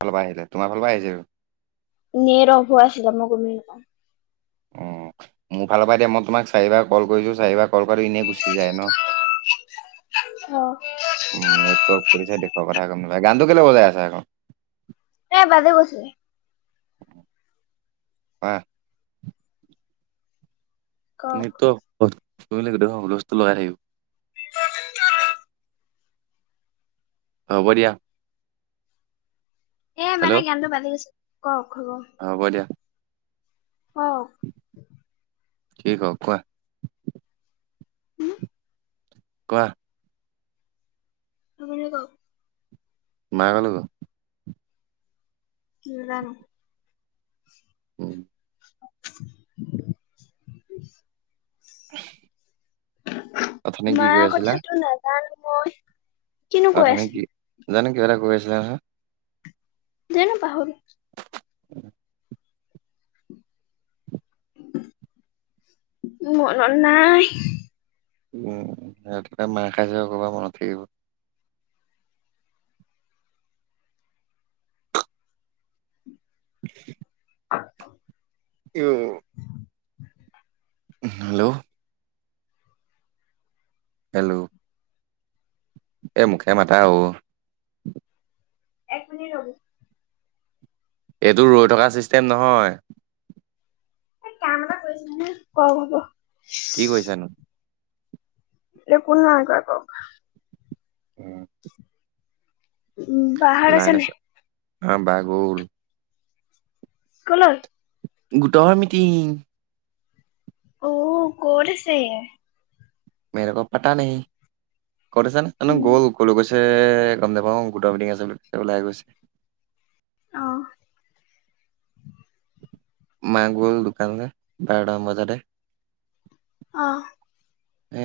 ফালৰ পৰা আহিলে তোমাৰফালৰ পৰা আহিছে আৰু। নেৰ অভু আছিলছিলে মই ঘমিলা [unintelligible] অ', মোৰ ফালৰ পৰা দিয় মই তোমাক চাৰিবাৰ ক'ল কৰিছোঁ চাৰিবাৰ ক'ল কৰো ই এনেই গুচি যায় ন। অ'। উম, নেটৱৰ্কৰ দেশৰ কথা ক'ম নাপাই গানটো কেলে বজাই আছে আকৌ। এ বাজে কৈছিলে। হয়। ন [unintelligible] কওক দেটো লগাই থাকিব [inaudible] হ'ব দিয়া। এ মানে হেল্ল' গানটো বাদে গৈছে কওক হ'ব। হ'ব দিয়া। অহ। কি হওক কোৱা। কোৱা। আপুনি কওঁক। মাকৰ লগত নেজানো। উম। [inaudible] উ [unintelligible] মায়াৰ আছিলা কথাাটো নাজানো মই। কিনো কৈ অথানে আছিলো কি জানো কিবা এটা কৈ আছিলে নহয়। জানো পাহৰিল মনত নাই। উম সেইটোে মাহ খাইছে ক'ৰবাত মনত থাকিব। [inaudible] [inaudible] [inaudible] হেল্ল'। হেল্ল'। এই মুখে মাতা অ। এক মিনিট ৰ'ব। এইটো ৰৈ থকা ছিষ্টেম নহয়। এই কাম এটা কৰিছিল ন। ক-ক-ক। কি কৈছা নো? একো নাই কোৱা আকৌ। উম। উম। লাইন আছে? [unintelligible] গ'ল কলৈ? গোটৰ মিটিং। অ ক'ত আছে? মেক পাতা নেহি। ক'ত আছে নো উম গ'ল কলৈ গৈছে এ গম নেপাওঁ গোটৰ মিটিং আছে বুলি ওলাই গৈছে। অহ। মা গ'ল দোকানলে বাৰতা মান বজাতে। অ। এ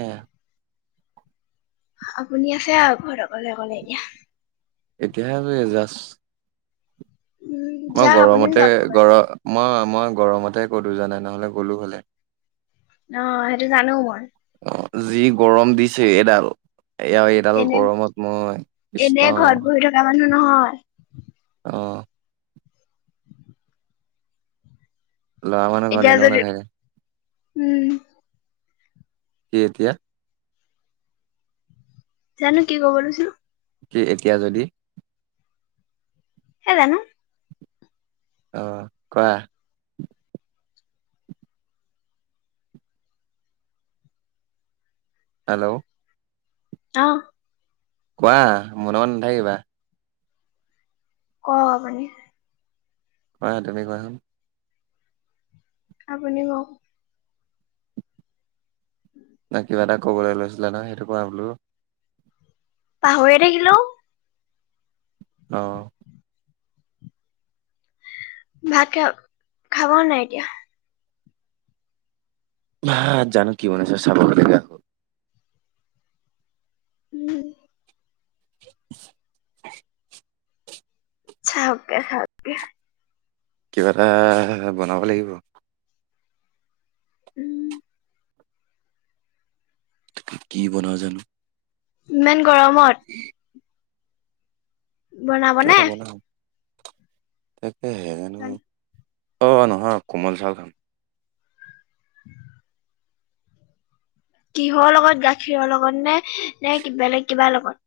আপুনি আছে আউ ঘৰত অকলে অকলে এতিয়া। এতিয়াহে আজৰি জাছ উম মই যাক আপুনিও গৰমতে যাওক ক'বালে গৰ মই মই গৰমতে কটু জানাই নহ'লে গ'লো হ'লে। অ সেইটো জানো মই। অ যি গৰম দিছে এডাল এয়া এডাল এনে গৰমত মই এনে কৃষ্ণ। [unintelligible] মানুহ নহয় অ। ল'ৰা মানুহ ঘৰ এতিয়া এনেও যদি নাথাকে। উম। কি এতিয়া জানো কি ক'ব লৈছো? কি এতিয়া যদি হে জানো অ কোৱা? হেল্ল'। অ'। কোৱা মনে মনে নাথাকিবা। ক আপুনি। কোৱা তুমি কোৱাচোন। আপুনি কওক। ন কিবা এটা ক'বলৈ লৈছিলে ন সেইটো কোৱা বোলো। পাহৰিএ থাকিলো। অ'। ভাত খাম, খাব নাই এতিয়া? ভাত জানো কি বনাইছে চাবগৈ লাগিয়া হল [inaudible] চাহকে খাওঁক। কিবা এটা বনাব লাগিব। উম কি বনাও জানো? ইমান গৰমত। কিবা বনাবনে এটা বনাম তাকেহে হেনো অঁ নহয় কোমল চাউল খাম। [inaudible] কিহৰ লগত গাখীৰ লগত নে নে বেলেগ কিবা লগত?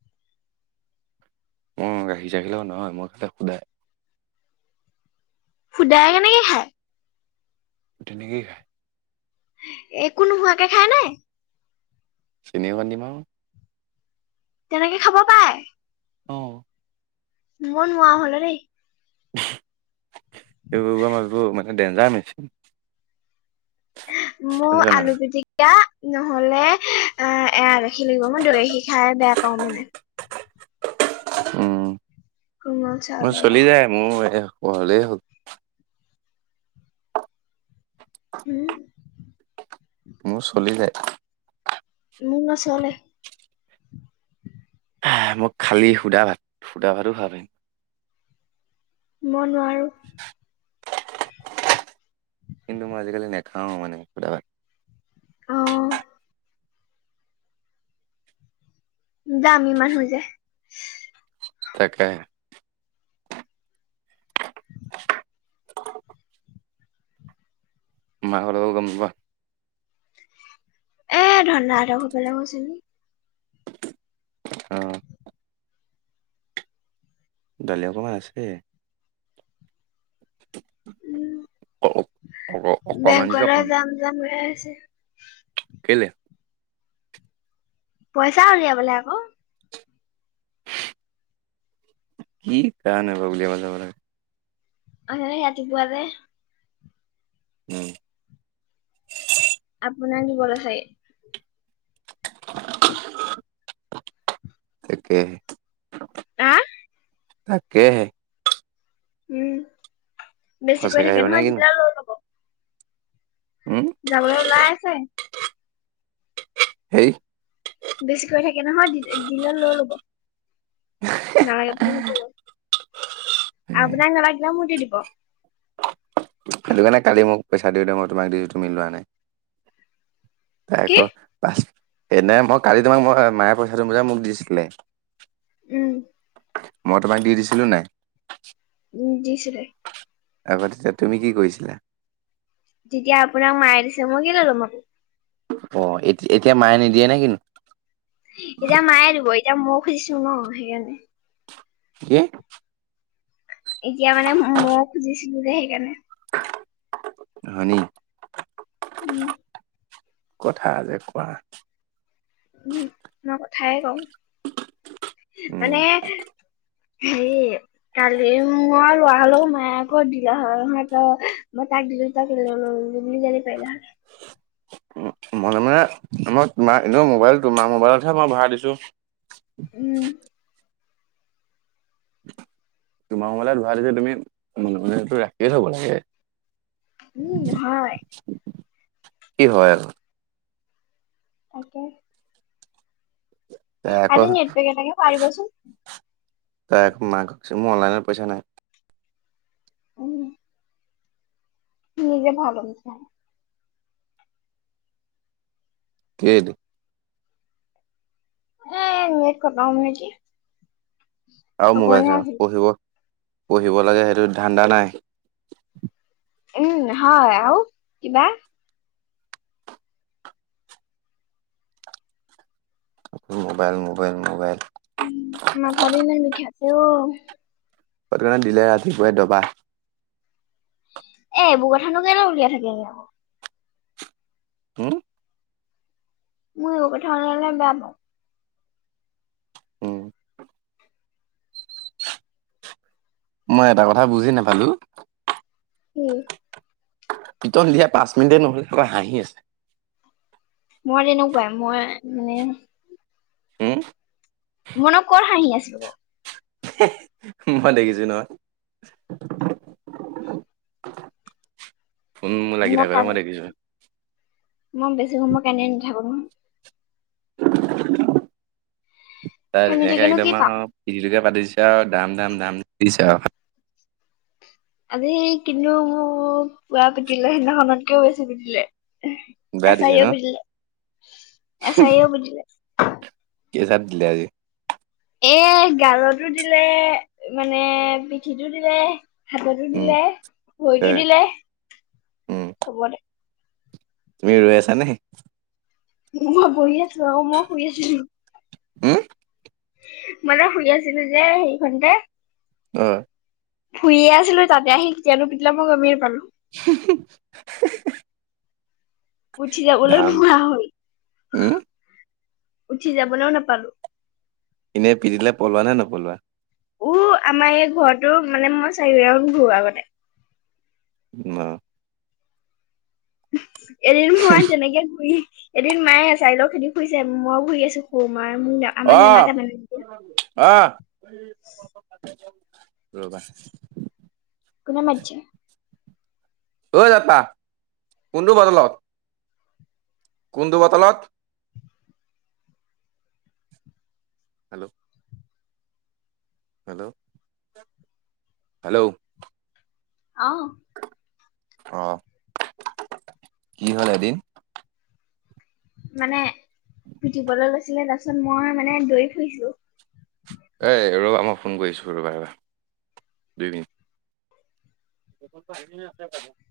অ গাখীৰ চাখীৰ লগত নহয়, মই তাক সোধাই সুদায় কেনেকে খায়? তেনেকেই খায়। একো নোহোৱাকে খাই নে। চেনি অকনমান দিম আও। তেনেকে খাব পায়। অঁ মই নোৱা হ'ল দেই। [unintelligible] ডেঞ্জা মেচিন। মো বুজিছা নাই আলু পিটিকি এয়া নহলে অ এয়া গাখীৰ লাগিব মই দৈ গাখীৰ খাই বেয়া পাওঁ মানে। উম কোমল মোৰ চাউলৰ চলি লগত যায় মোৰ হ'লে হ'ল। উ মোৰ চলি যায়। মোক নচলে। মোক খালী সুধা ভাত সুদা ভাতো খাবা পাৰিম। মই নোৱাৰো। [inaudible] কিন্তু মই আজিকালি নাখাওঁ মানে সুধা ভাত। অ দামি মানুহ যে। তাকেহে। মা কলৈ গল গম নোপোৱা। এ ধনদা হঁতৰ ঘৰফালে গৈছে নেকি। অ। দলি অকণমান আছে। উম অকমান যে বেংকলে অকণ যাম যাম গৈ আছে। কেলে? পইচা উলিয়াবলে আকৌ। কি কাৰণে বা উলিয়াব যাব লাগে? অথনি ৰাতি পোৱা যে উম। আপোনা দিবলে চাগে? [inaudible] তাকেহে। আহ তাকেহে। উম, বেছিকৈ সঁচাকে থাকে আহিব নে নহয় কিনো? তেতিয়া লৈ ল'ব। উম যাবলৈ ওলাই আছে? হেই বেছিকৈ থাকে নহয় দি দিলে লৈ ল'ব। নালাগে বুলি নক'ব, আপোনাক নালাগিলে মোক দি দিব। সেইটো কাৰণে কালি মোক পইচা দিওঁতে মই তোমাক দিওঁতে তুমি লোৱা নাই। কি? [unintelligible] এনে মই কালি তোমাক মই মায়ে পইচাটো যে মোক দিছিলে। উম। মই তোমাক দি দিছিলোঁ নাই। উম, দিছিলে। আবৌ তেতিয়া, তুমি কি কৰিছিলা? যেতিয়া আপোনাক মায়ে দিছে মই কেলে লম আ অ', এতিয়া এতিয়া মায়ে নিদিয়ে নে কিন এতিয়া মায়ে দিব এতিয়া ময়ো খুজিছো ন' সেইকাৰণে। কি? এতিয়া মানে ময়ো খুজিছিলোঁ যে সেইকাৰণে হয়নি? উম কথা যে কোৱা। উম, মই কথাই কওঁ, উম। মানে হেৰি কালি মই লোৱা হ'লেও মায়ে ক'ত দিলা হয় সিহঁতৰ মই তাক দিলো [unintelligible] জানি পাৰিলা হ'লে। উম, মান মানে আমই তোমাৰ এনে মোবাইল তোমাৰ মোবাইলতহে মই ভাৰাই দিছোঁ। উম। তোমাৰ মোবাইলত ভৰাই যে তুমি মনোৰঞ্জনটো ৰাখিয়ে থ'ব লাগে। উম, হয়। কি হয় আৰু? তাকে। তাই আকৌ আজি নেট পেক এটাকে পাৰিবচোন। ত' এক মাক কৈছো মোৰ অনলাইনত পইচা নাই। উম নিজে ভাল [unintelligible] কেইটো। এ নেট খতম নেকি? আৰু মোবাইল অকমানহে চাবা আছিল পঢ়িব, পঢ়িব লাগে সেইটো ধান্দা নাই। উম, হয় আৰু কিবা? Mobile, mobile, mobile. উম, নধৰিলে বিষাইছে অ'। ক' কাৰণে দিলে ৰাতিপুৱাই দবা। এ বোৰ কথানো কেলে উলিয়াই থাকে আৰু। হম। মই এইবোৰ কথা ওলালে বেয়া পাওঁ। উম মই এটা কথা বুজি নাপালো। কি পিটন দিয়া পাঁচ মিনিটে নহল তই হাঁহি আছিলি। মই তেনেকুৱাই মই মানে উম মইনো কত হাঁহি আছিলো। মই দেখিছো নহয়। ফোন মোৰ লাগি মই থাকোতে কান্দি দেখিছো মই বেছি সময় কান্দি নাথাকো নহয়। তাই কান্দি ধুনীয়াকে থাকিনো একদম কি আহ পাম পিতিটোকে পাতি দিছে আৰু দাম দাম দাম দিছে আৰু আজি কিন্তু মোৰ পোৰা পিটিলে সেইদিনাখনতকেও বেছি পিটিলে। বেয়া দিছে এছাৰিও ন পিটিলে এছাৰিও পিটিলে কেইছাথ দিলে আজি। এ গালতো দিলে মানে পিঠিটো দিলে। হাততো উম দিলে ভৰিতো হয় দিলে উম চবতে। তুমি ৰৈ আছা নে। মই বহি আছো আও মই শুই আছিলোঁ। হম। মানে শুই আছিলো যে সেখনতে। অ'। শুহয়ে আছিলো তাতে আহি কেতিয়া আহি পিটিলে মই গমেই না পালো। [unintelligible] উঠি যাবলৈ ধাম নোহোৱা হল উম উঠি যাবলৈও নাপালো। এনেই পিটিলে পলোৱা নে নপলোৱা। উ আমাৰ এই ঘৰতো মানে মই চাৰিওৰাউণ্ড ঘূৰো আগতে। অ [inaudible] এদিন মই তেনেকে ঘূৰি এদিন মায়ে এছাৰি লৈ ঘূৰি ফুৰিছে মইও ঘুৰি আছো মোৰ [inaudible] আহ আহ ৰবা। কোনে মাতিছে ঐ যা কোনটো বটলত। কোনটো বটলত। হেল্ল'। হেল্ল'। হেল্ল'। অ'। অ কি হ'ল এদিন মানে পিটিবলৈ লৈছিলে তাৰ পিছত মই মানে দৌৰি ফুৰিছিলো। এ ৰবা মই ফোন কৰিছো ৰবা ৰবা দুই মিনিট। [unintelligible]